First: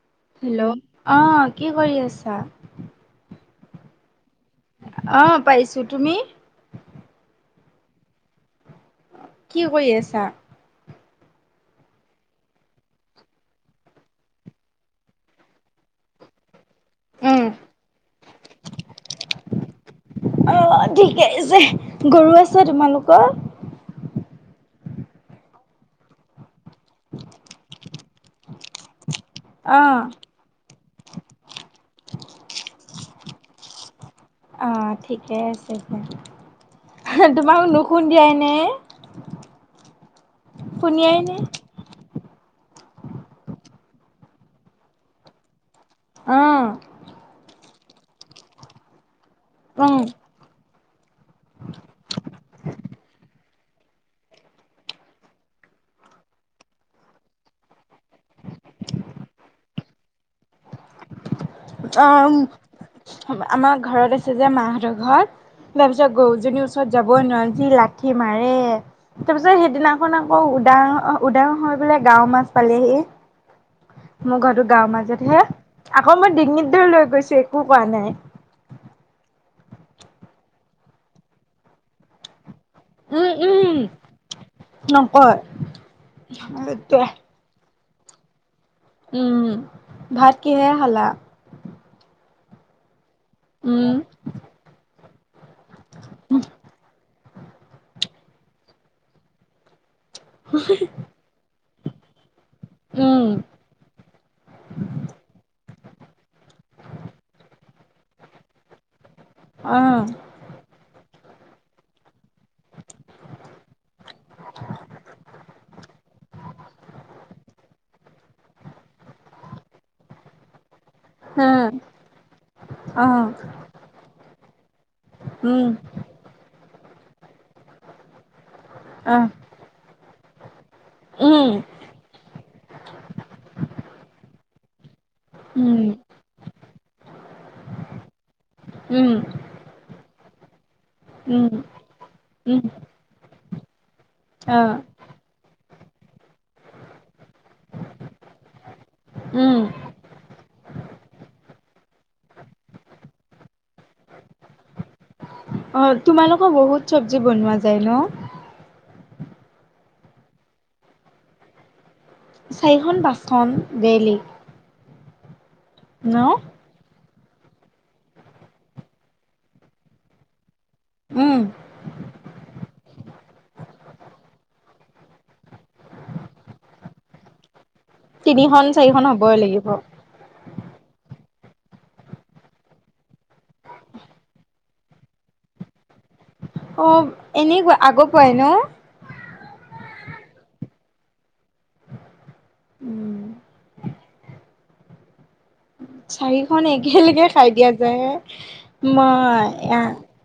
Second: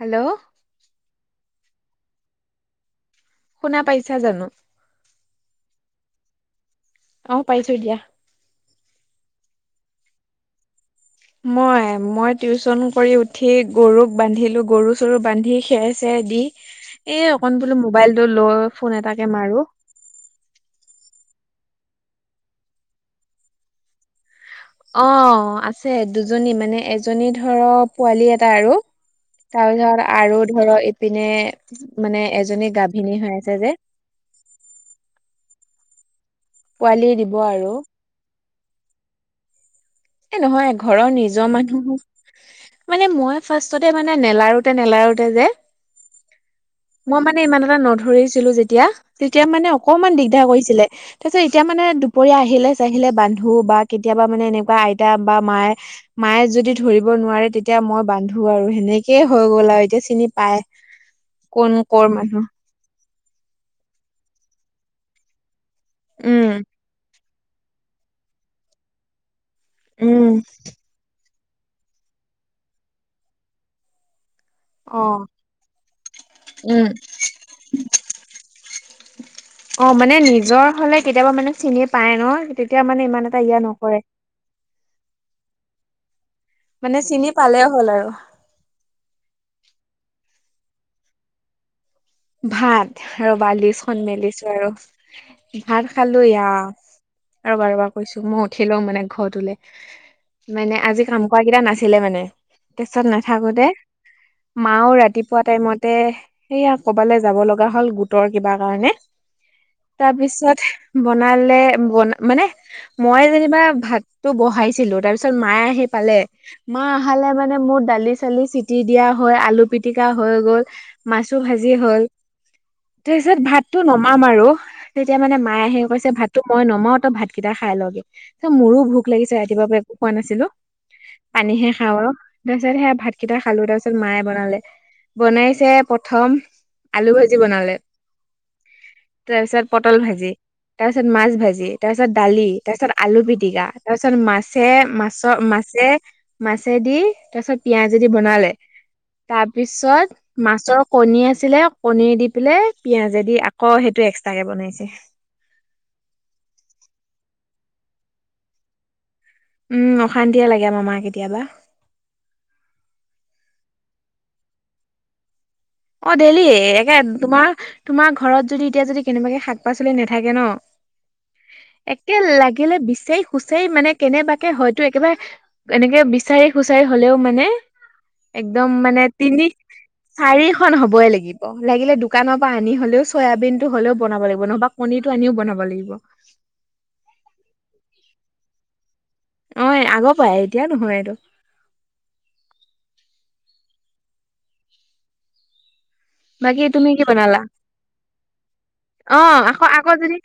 Hello hello, অ', কি কৰি আছা? শুনা পাইছা জানোঁ? অ', পাইছোঁ। তুমি? অ', পাইছোঁ দিয়া। কি কৰি আছা? মই? মই টিউচন কৰি উঠি, গৰুক বান্ধিলোঁ। গৰু-চৰু বান্ধি খেৰ-চেৰ দি - এই উম অকন বোলোঁ ম'বাইলটো লৌ ফোন এটাকে মাৰোঁ। অ', ঠিকে আছে। গৰু আছে তোমালোকৰ? অ', আছে দুজনী। মানে এজনী ধৰা, পোৱালী এটা আৰু। অ তাৰপিছত আৰু ধৰো, ইপিনে মানে এজনী গাভিনী হৈ আছে যে। অ', ঠিকে আছে পোৱালি দিয়া। দিব আৰু। তোমালোক নুখ- [unintelligible] এ নহয় ঘৰৰ নিজৰ মানুহো মানে মই ফাৰ্ষ্টতে মানে নেলাৰোতে নেলাৰোতে যে উম মই মানে ইমান এটা নধৰিছিলো যেতিয়া তেতিয়া মানে উম অকমান দিগ দাৰ কৰিছিলে তাৰপিছত এতিয়া মানে দুপৰীয়া আহিলে চাহিলে বান্ধু বা কেতিয়াবা মানে এনেকুৱাই [unintelligible] বা মায়ে মায়ে যদি ধৰিব নোৱাৰে তেতিয়া মই বান্ধো আৰু সেনেকেই হৈ গ'ল আৰু এতিয়া চিনি পায়। কোন কৰ অ মানুহ আমাৰ ঘৰত আছে যে মাহঁতৰ ঘৰত। তাৰপিছত উম গৰুজনীৰ ওচৰত যাবই নোৱাৰোঁ যি লাঠি মাৰে তাৰপিছত সেই সিদিনাখন উম আকৌ উদা উদাং হৈ পেলাই গাঁও মাছ পালেহি মোৰ ঘৰটো গাঁৱৰ অ মাজত হে আকৌ মই ডিঙিত উম ধৰি লৈ গৈছো একো কোৱা নাই। অ মানে নিজৰ হ'লে কেতিয়াবা মানে চিনি পায় ন তেতিয়া মানে ইমান উম এটা ইয়া উম নকৰে। নকয়। মানে সেইটোৱে চিনি পালে হ'ল আৰু উম ভাত কিহেৰে খালা। ভাত ৰ'বা উম লিচখন মেলিছো আৰু ভাত খালো এয়া ৰ'বা ৰ'বা কৈছো মই উঠি লওঁ মানে ঘৰতোলে। মানে আজি কাম কৰা কেইটা নাছিলে মানে তাৰচত উম নাথাকোতে, মাওঁ ৰাতিপুৱা টাইমতে সেইয়া ক'বালে যাব লগা হ'ল গোটৰ কিবা কাৰণে অহ তাৰপিছত বনালে বন মানে মই যেনিবা ভাতটো বহাইছিলো তাৰ পিছত মায়ে আহি পালে। মা আহালে মানে মোৰ দালি চালি চিটি দিয়া হৈ আলু পিতিকা হৈ গ'ল। মাছো ভাজ যি উম হ'ল অহ তাৰপিছত ভাতটো নমাম আৰু তেতিয়া মানে মায়ে উম আহি কৈছে ভাত টো মই নমাও তই ভাতকেইটা খাই লগে ত মোৰো ভোক অহ লাগিছে ৰাতিপুৱা পৰা একো খোৱা নাছিলো। উম পানীহে খাওঁ আৰু তাৰ পিছত সেয়া ভাত কেইটা খালো তাৰপিছত মায়ে বনালে। বনাইছে উম প্ৰথম আলু ভাজি বনালে। উম। তাৰ পিছত পটল ভাজি তাৰ পিছত মাছ উম ভাজি তাৰ পিছত দালি উম তাৰ পিছত আলু পিটিকা। তাৰপিছত মাছে অহ মাছৰ মাছে। মাছেদি তাৰ পিছত পিয়াঁজদি বনালে তাৰ উম পিছত। মাছৰ কণী আছিলে কণী দি পেলাই পিয়াঁজে দি আকৌ সেইটো এক্সট্ৰাকে বনাইছে। অ তোমালোকৰ বহুত শৱজী বনোৱা যায় ন। উম অশান্তিয়ে লাগে আমাৰ মা কেতিয়া বা। চাৰিখন পাঁচখন ডেলী। অ ডেইলি একে তোমাৰ তোমাৰ ঘৰত যদি এতিয়া যদি কেনেবাকে শাক পাচলি নাথাকে ন। উম একে লাগিলে বিচাৰি খুচাৰি মানে কেনেবাকে হয়তো একেবাৰে, এনেকে বিচাৰি খুচাৰি হলেও মানে তিনিখন একদম চাৰিখন মানে হ'বই তিনি, লাগিব চাৰিখন হবই লাগিব লাগিলে দোকানৰ পৰা আনি হলেও চয়াবিন টো হলেও বনাব লাগিব নহবা। পনিৰ টো আনিও বনাব লাগিব। অ এনে ক আগৰ পোৱাই ন। অ আগৰ পৰা আহ এতিয়াও নহয় এইটো। উম চাৰিখন বাকী তুমি কি একেলগে বনালা খাই দিয়া যায় হে অ মই আকৌ আকৌ যদি।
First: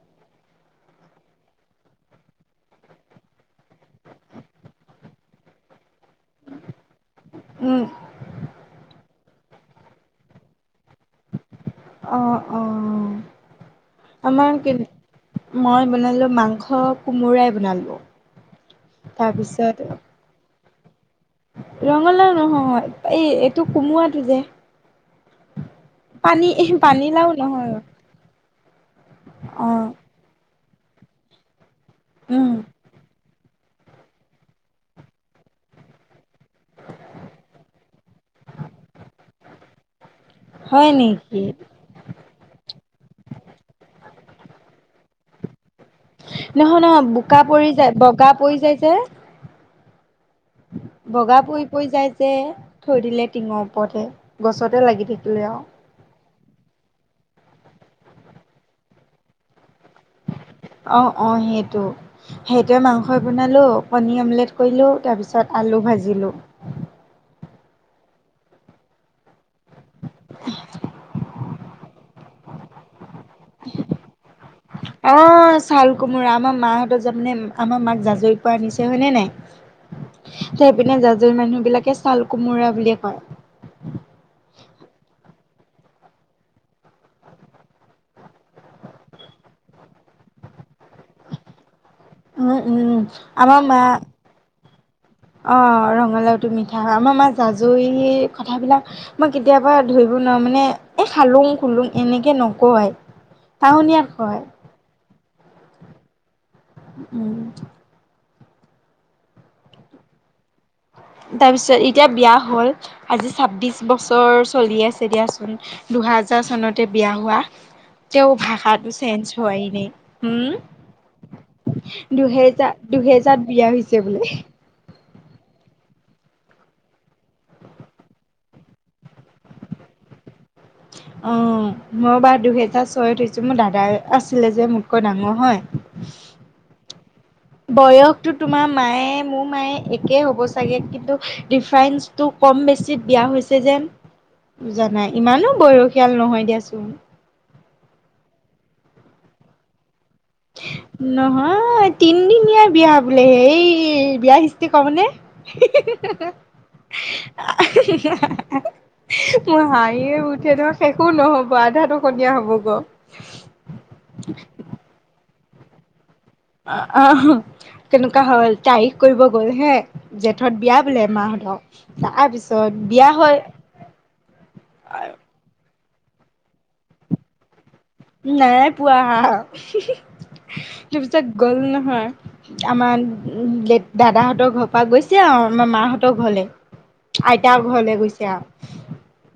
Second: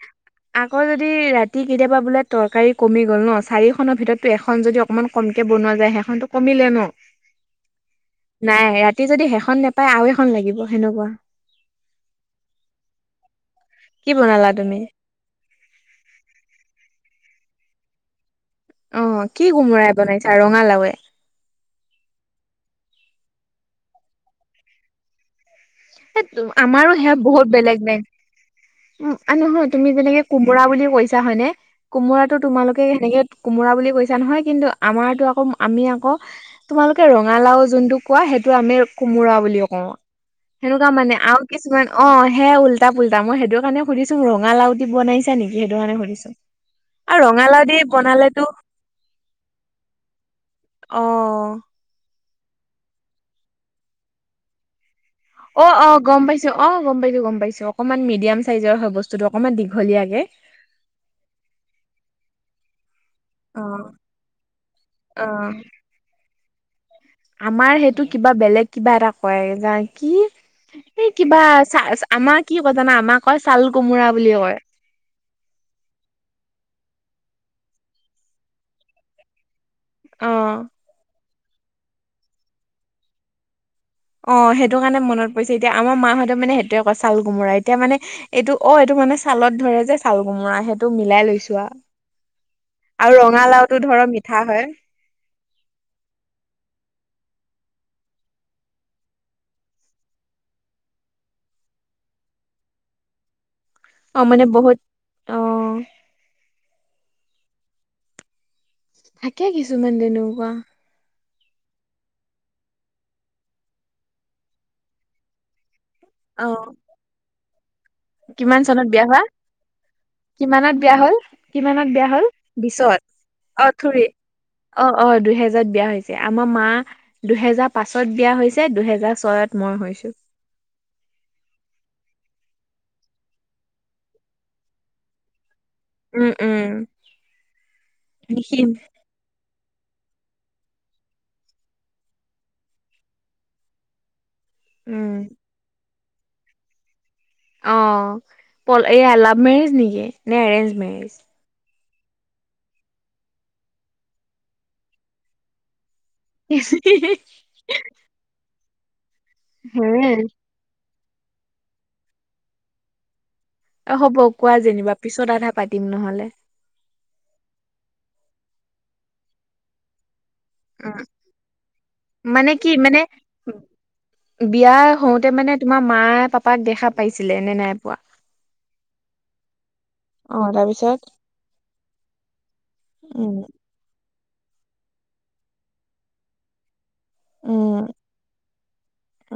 আকৌ যদি ৰাতি কেতিয়াবা বোলে তৰকাৰী কমি গ'ল ন' চাৰিখনৰ ভিতৰততো এখন যদি অকণমান- কমকে বনোৱা যায় সেইখনতো কমিলে ন'। উমঁ। নাই, ৰাতি যদি সেইখন নেপায় আৰু এখন লাগিব সেনেকুৱা। অঁ' অঁ'। কি বনালা আমাৰ কি, তুমি মই বনালোঁ মাংস কোমোৰাই বনালোঁ। অঁ' কি কোমোৰাই বনাইছা ৰঙালাওয়ে। ৰঙালাও নহয় এই এইটো কোমোৰাটো যে। পানী আমাৰো সেয়া পানীলাও বহুত নহয় বেলেগ বেংক। উমঁ' আৰু অ নহয়, তুমি যেনেকে কোমোৰা বুলি কৈছা হয়নে কোমোৰাটো উম তোমালো কে সেনেকে কোমোৰা বুলি কৈছা নহয় কিন্তু আমাৰতো আকৌ আমি আকৌ- তোমালোকে ৰঙালাও যোনটো কোৱা সেইটো আমি কোমোৰা বুলিয়ে কওঁ। হয় সেনেকুৱা মানে নেকি আৰু কিছুমান- অঁ' সেয়া উল্টা পুলটা, মই সেইটো কাৰণে সুধিছোঁ ৰঙালাও দি বনাইছা নেকি সেইটো কাৰণে সুধিছোঁ। নহয় নহয় আৰু বোকা ৰঙালাও পৰি দি যায় বগা বনালেতো- পৰি যায় যে অ বগা পৰি পৰি যায় যে থৈ দিলে টিঙৰ ওপৰতহে গছতে লাগি থা অঁ' অঁ' গম পাইছোঁ, অঁ' গম পাইছোঁ, গম পাইছোঁ, অকমান মিডিয়াম চাইজৰ হয় বস্তুটো অকনমান দীঘলীয়াকে। অঁ' অঁ' সেইটো। সেইটোৱে মাংসয়ে বনালোঁ, অ পনীৰ অমলেট কৰিলোঁ অ তাৰপিছত আলু ভাজিলোঁ। আমাৰ সেইটো কিবা বেলেগ কিবা এটা কয় কি এই কিবা- চা, আমাক কি কয় জানা, আমাক কয় ছাল কোমোৰা বুলিয়ে কয়। অঁ' ছাল কোমোৰা, আমাৰ মাহঁত যামে আমাৰ মাক জাজৰি পৰা আনিছে হয়নে নাই। অ ত' সেইপিনে জাজৰি মানুহ বিলাকে ছাল কোমোৰা বুলিয়ে কয়। অঁ' সেইটো কাৰণে মনত পৰিছে এতিয়া আমাৰ মাহতো সেইটোৱে কয় ছাল কোমোৰা। এতিয়া মানে- এইটো অঁ' এইটো মানে ছালত ধৰে যে ছাল কোমোৰা সেইটো মিলাই লৈছোঁ আও। উম, উম, আৰু ৰঙালাওটো ধৰ মিঠা হয়। অঁ' ৰঙালাওটো মিঠা হয়। আমাৰ মাৰ জাজৰি কথাবিলাক- মই কেতিয়াবা ধৰিব নোৱাৰো মানে এ খালুং খুলুং এনেকে নকয়। টাওনীয়াত কয়। অঁ'। উমঁ। থাকে কিছুমান তেনেকুৱা। তাৰপিছত এতিয়া বিয়া হ'ল আজি ছাব্বিছ বছৰ চলি আছে দিয়াচোন। দুহেজাৰ অ চনতে বিয়া হোৱা। তেওঁ কিমান চনত ভাষাটো বিয়া হোৱা চেঞ্জ হোৱাই নাই, কিমানত বিয়া হ'ল হুম, কিমানত বিয়া হ'ল দুহে দুহেজাৰত বিয়া হৈছে বোলে। অঁ' অঁ' দুহেজাৰত বিয়া হৈছে, আমাৰ মাঁ দুহেজাৰ পাঁচত বিয়া হৈছে দুহেজাৰ ছয়ত মই হৈছো। অঁ' মই বাৰু দুহেজাৰ ছয়ত হৈছো, মোৰ দাদা আছিলে যে মোতকৈ ডাঙৰ হয়। উমঁ' উমঁ'। বয়সতো তোমাৰ মায়ে মোৰ মায়ে- একেই হ'ব চাগে কিন্তু ডৰিফাৰেঞ্চটো কম বেছিত বিয়া হৈছে যে- বুজা নাই, উম। ইমানো বয়সীয়াল নহয় দিয়াচোন। অঁ' প এই লাভ মেৰেজ নেকি নে এৰেঞ্জ মেৰেজ? অঁ' তিনদিনীয়া বিয়া বোলে এই বিয়া হিষ্ট্ৰিকৰ মানে। [unintelligible] মোৰ হাহিয়ে উঠে নহয় শেষো নহব আধাটো কণীয়া হব গ। অঁ হ'ব কোৱা যেনিবা, পিছত আধা পাতিম নহ'লে। অ' আঁহ তেনেকুৱা হ'ল তাৰিখ কৰিব গৈ হে। জেঠত বিয়া উম বোলে মাহঁত, মানে কি তাৰপিছত মানে বিয়া হৈ- বিয়া হওঁতে মানে তোমাৰ মায়ে পাপাক দেখা পাইছিলে নে নাই পোৱা? নাই পোৱা হা। অ তাৰপিছত তাপিছত গ'ল নহয়, আমা উম লেট- দাদাহঁতৰ ঘৰ পৰা গৈছে আৰু আমাৰ মাহঁতৰ ঘৰলে। আইতাৰ উম ঘৰলে গৈছে আও,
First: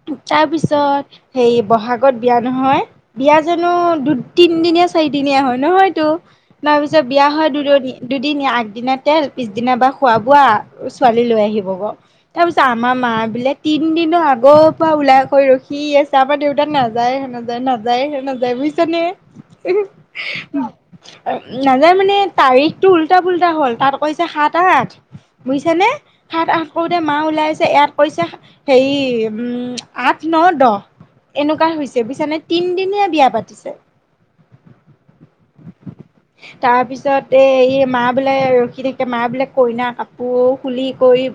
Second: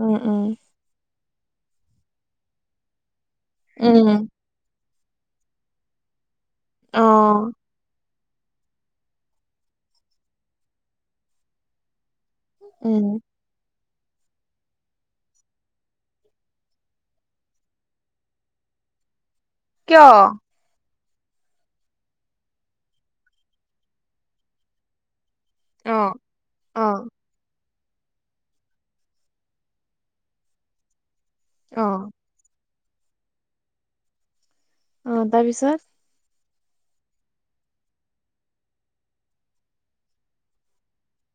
উম উম তাৰপিছত- সেই বহাগত বিয়া নহয়, বিয়া জেনো উম। দুট- তিনিদিনীয়া চাৰিদিনীয়া হয় নহয়তো, তাৰপিছত অ বিয়া হয় দুদনী- দুদিনীয়া, আগদিনা তেল পিছদিনা বা খোৱা বোৱা ছোৱালী লৈ আহিব গ। তাৰ পিছত আমাৰ উম। মাঁ বিলেক- তিনিদিনৰ আগৰ পৰা ওলাইকৈ ৰখি আছে, আমাৰ দেউতাক নাযায় হেনো জানা। যায় হে নাযায় বুজিছা নে। কিয়? নাযায় মানে তাৰিখটো উল্টা পুল্টা হ'ল, তাত কৈছে সাত আঠ- বুজিছা নে? অ সাত আঠ অ কৰোতে মাঁ ওলাই আছে এয়াত- কৈছে হেৰি উম আঠ ন' দহ' এনেকুৱা অ। হৈছে বুজিছানে? তিনদিনিয়া বিয়া পাতিছে। অঁ তাৰপিছত? তাৰ পিছত এই এই মা বোলে ৰখি থাকে মা বোলে কইনা কাপোৰ খুলি কৰি-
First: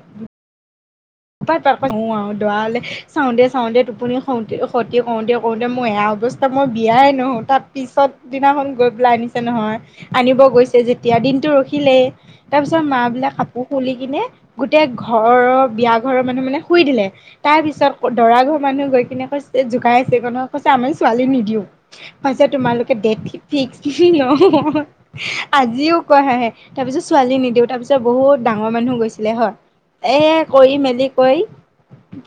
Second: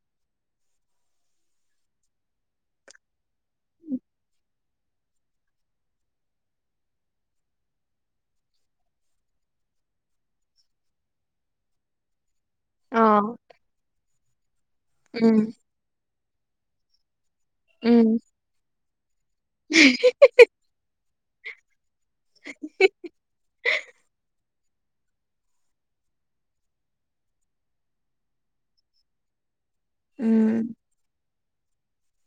তাপা তাৰপৰা অঁ আঁ দৰালে- চাওঁতে চাওঁতে টোপনি খঁতি খঁতি কৰোতে কৰোতে মই এয়া অৱস্থা মই বিয়াই নহওঁ, তাৰ পিছত- দিনাখন গৈ পেলাই আনিছে নহয় আনিব গৈছে যেতিয়া দিনটো ৰখিলেই। তাৰ পিছত মা বোলে অ কাপোৰ খুলি কিনে গোটেই উম ঘৰৰ বিয়া ঘৰৰ মানুহ মানে শুই দিলে। তাৰ উম পিছত দৰা ঘৰ মানুহ গৈ কিনে কৈছে জোকাই আছে ক নহ কৈছে আমি ছোৱালী নিদিওঁ। কৈছে তোমালোকে ডেট ফিক্স বুলি নহয়। আজিও কৈ হাঁহে তাৰ পিছত ছোৱালী নিদিওঁ, তাৰ পিছত বহুত ডাঙৰ মানুহ গৈছিলে হয়। এ উম কৰি মেলি কৈ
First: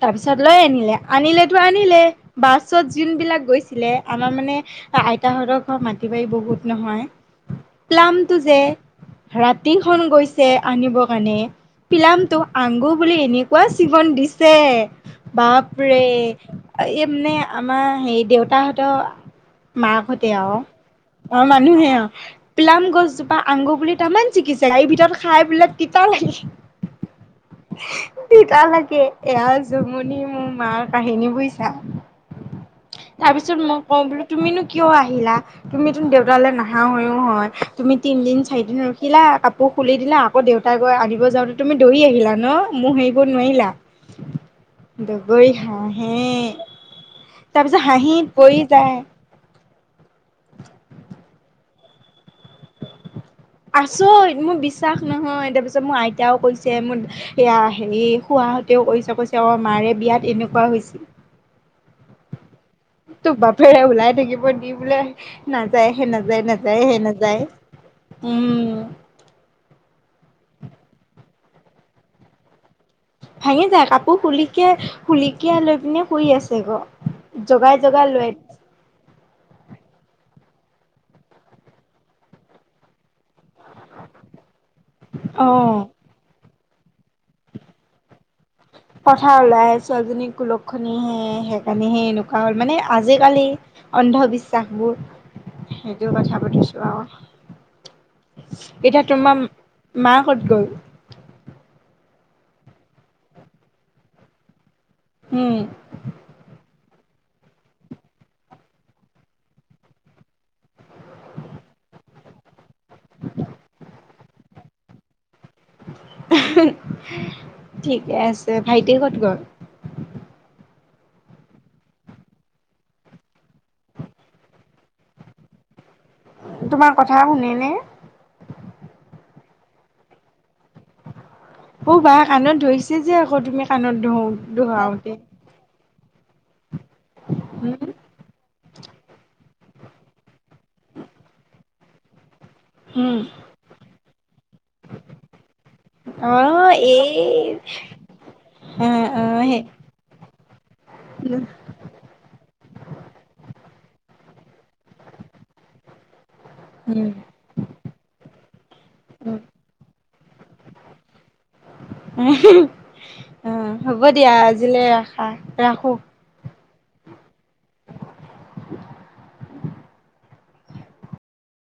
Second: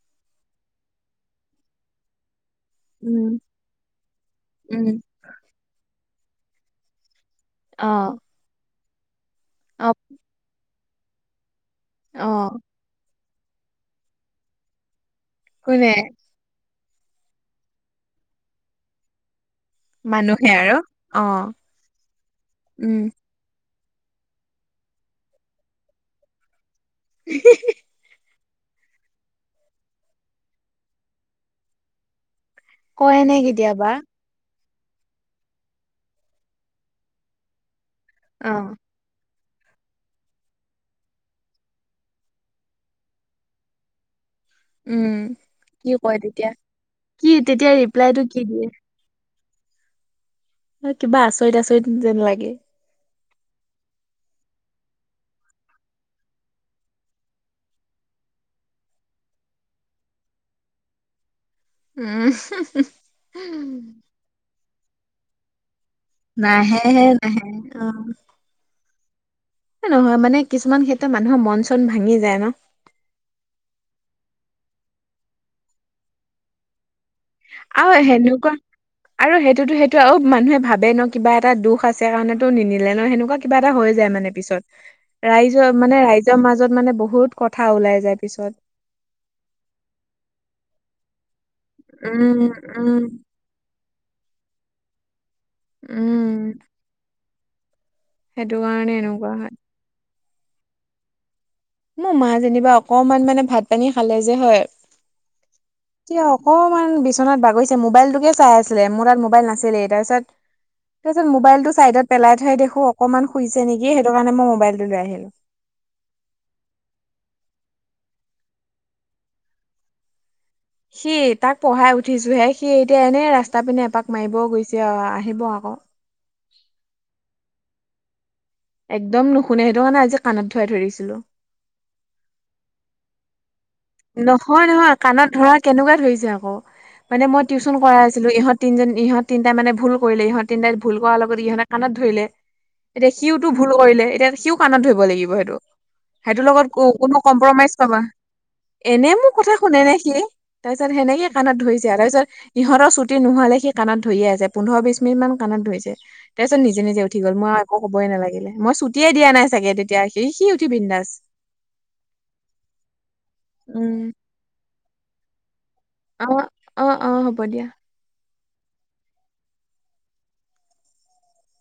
তাৰপিছত লৈ আনিলে, আনিলেতো আনিলে। বাছত যোন উম বিলাক গৈছিলে, আমাৰ মানে উম আই- তহঁতৰ ঘৰ মাটি বাৰী বহুত নহয়, অ প্লামটো যে- অ ৰাতিখন গৈছে আনিব কাৰণে, প্লামটো অ আংগুৰ বুলি এনে- কোৱা চীগন দিছে, কোনে বাপৰে। এই মানে আমাৰ হেৰি দেউতাহঁতৰ- মাকহঁতে মানুহে আৰু অ অঁ মানুহে অঁ প্লাম উম গছ জো- পা আঙগুৰ বুলি তামাম চিঙিছে, বাৰী ভিতৰত খাই বোলে তিতা লাগিল। হিঁ হিঁ। [unintelligible] তিতা লাগে, এয়া জমনি মোৰ মাৰ কাহিনী বুইচা। কয় তাৰ নে পিছত মই কেতিয়াবা কওঁ বোলো- তুমিনো কিয় আহিলা? তুমিতো দেউতালৈ নাহা হৈও হয়, তুমি তিনদিন অ চাৰিদিন- খিলা কাপোৰ খুলি দিলা আকৌ দেউতাই গৈ আনিব যাওঁতে তুমি দৌৰি আহিলা ন? মোহ এৰিব নোৱাৰিলা। উম দগৰি কি কয় হাঁহে তেতিয়া কি তেতিয়া তাৰপিছত ৰিপ্লাইটো হাঁহিত কি পৰি দিয়ে যায়। সেই কিবা আচৰিত আচৰিত যেন লাগে। আচৰিত মোৰ বিশ্বাস নহয় তাৰপিছত মোৰ আইতাও কৈছে মোৰ সেয়া সেই খুড়াহঁতেও কৰিছে কৈছে অ, মাৰে বিয়াত এনেকুৱা হৈছিল। উম হুম হুম তোৰ বাপেৰে ওলাই থাকিব দি বোলে নাযায় সে নাযায় নাযায় সে নাহেহে নাহে নাযায় অ উম। নহয় মানে কিছুমান ক্ষেত্ৰত মানুহৰ মন চন ভাঙি যায় ন ভাঙি যায় কাপোৰ খুলিকে খুলিকে লৈ পিনে শুই আছে ক। আৰু সেনেকুৱা আৰু সেইটোতো সেইটো আৰু মানুহে ভাবে ন কিবা এটা দুখ আছে কাৰণেতো নিনিলে ন সেনেকুৱা কিবা এটা হৈ যায় মানে পিছত ৰাইজৰ অ'। মানে ৰাইজৰ মাজত মানে বহুত কথা ওলাই যায় পিছত। কথাৰ ওলাই আছে ছোৱালী জনী কুলক্ষণি হে। এনেইহে এনেকুৱা উম, হ'ল মানে উম, আজিকালি অন্ধবিশ্বাসবোৰ সেইটো কথা উম, পাতিছো আও সেইটো কাৰণে এতিয়া এনেকুৱা তোমাৰ হয়। মা কত গল মোৰ মা যেনিবা অকমান মানে ভাত পানী খালে যে হয় উম। এতিয়া অকণমান বিচনাত বাগৰিছে মোবাইলটোকে চাই আছিলে মোৰ তাত মোবাইল নাছিলেই তাৰপিছত তাৰপিছত মোবাইলটো চাইডত পেলাই থৈ দেখো অকনমান শুইছে নেকি সেইটো কাৰণে মই মোবাইলটো লৈ আহিলো। উমহো ঠিকে আছে ভাইটি ক'ত গল সি তাক পঢ়াই উঠিছোহে সি এতিয়া এনেই ৰাস্তা পিনে এপাক মাৰিব গৈছে আও আহিব আকৌ। তোমাৰ কথা শুনে নে একদম নুশুনে সেইটো কাৰণে আজি কাণত ধৰাই থৈ দিছিলো। অ বা কাণত ধৰিছে যে আকৌ তুমি কাণত ধৰো নহয় নহয় ধৰাওতে কাণত ধৰাই কেনেকুৱা ধৰিছে আকৌ মানে মই টিউচন উম, কৰাই আছিলো ইহত তিনজনী ইহঁত তিনটাই মানে ভুল কৰিলে ইহঁত তিনটাই ভুল কৰাৰ লগত ইহঁতে কাণত ধৰিলে। এতিয়া উম। সিওটো ভুল কৰিলে এতিয়া সিও কাণত ধৰিব লাগিব সেইটো। সেইটোৰ লগত অ' কো এই কোনো কম্প্ৰমাইজ নহয়। অ', এনেই মোৰ অ' কথা সেই শুনে নে সি তাৰপিছত সেনেকে কাণত ধৰিছে আৰু তাৰপিছত ইহঁতৰ চুটি নোহোৱালে সি কাণত ধৰিয়ে আছে পোন্ধৰ বিচ মিনিট মান কাণত ধৰিছে। তাৰপিছত নিজে নিজে উম, উঠি গ'ল মই একো কবই নালাগিলে মই ছুটিয়ে দিয়া নাই চাগে তেতিয়া সি সি উঠি বিন্দাছ। উমহো হো অ হ'ব উম দিয়া আজিলে ৰাখা ৰাখো। অ, অ, অ হ'ব দিয়া। [unintelligible]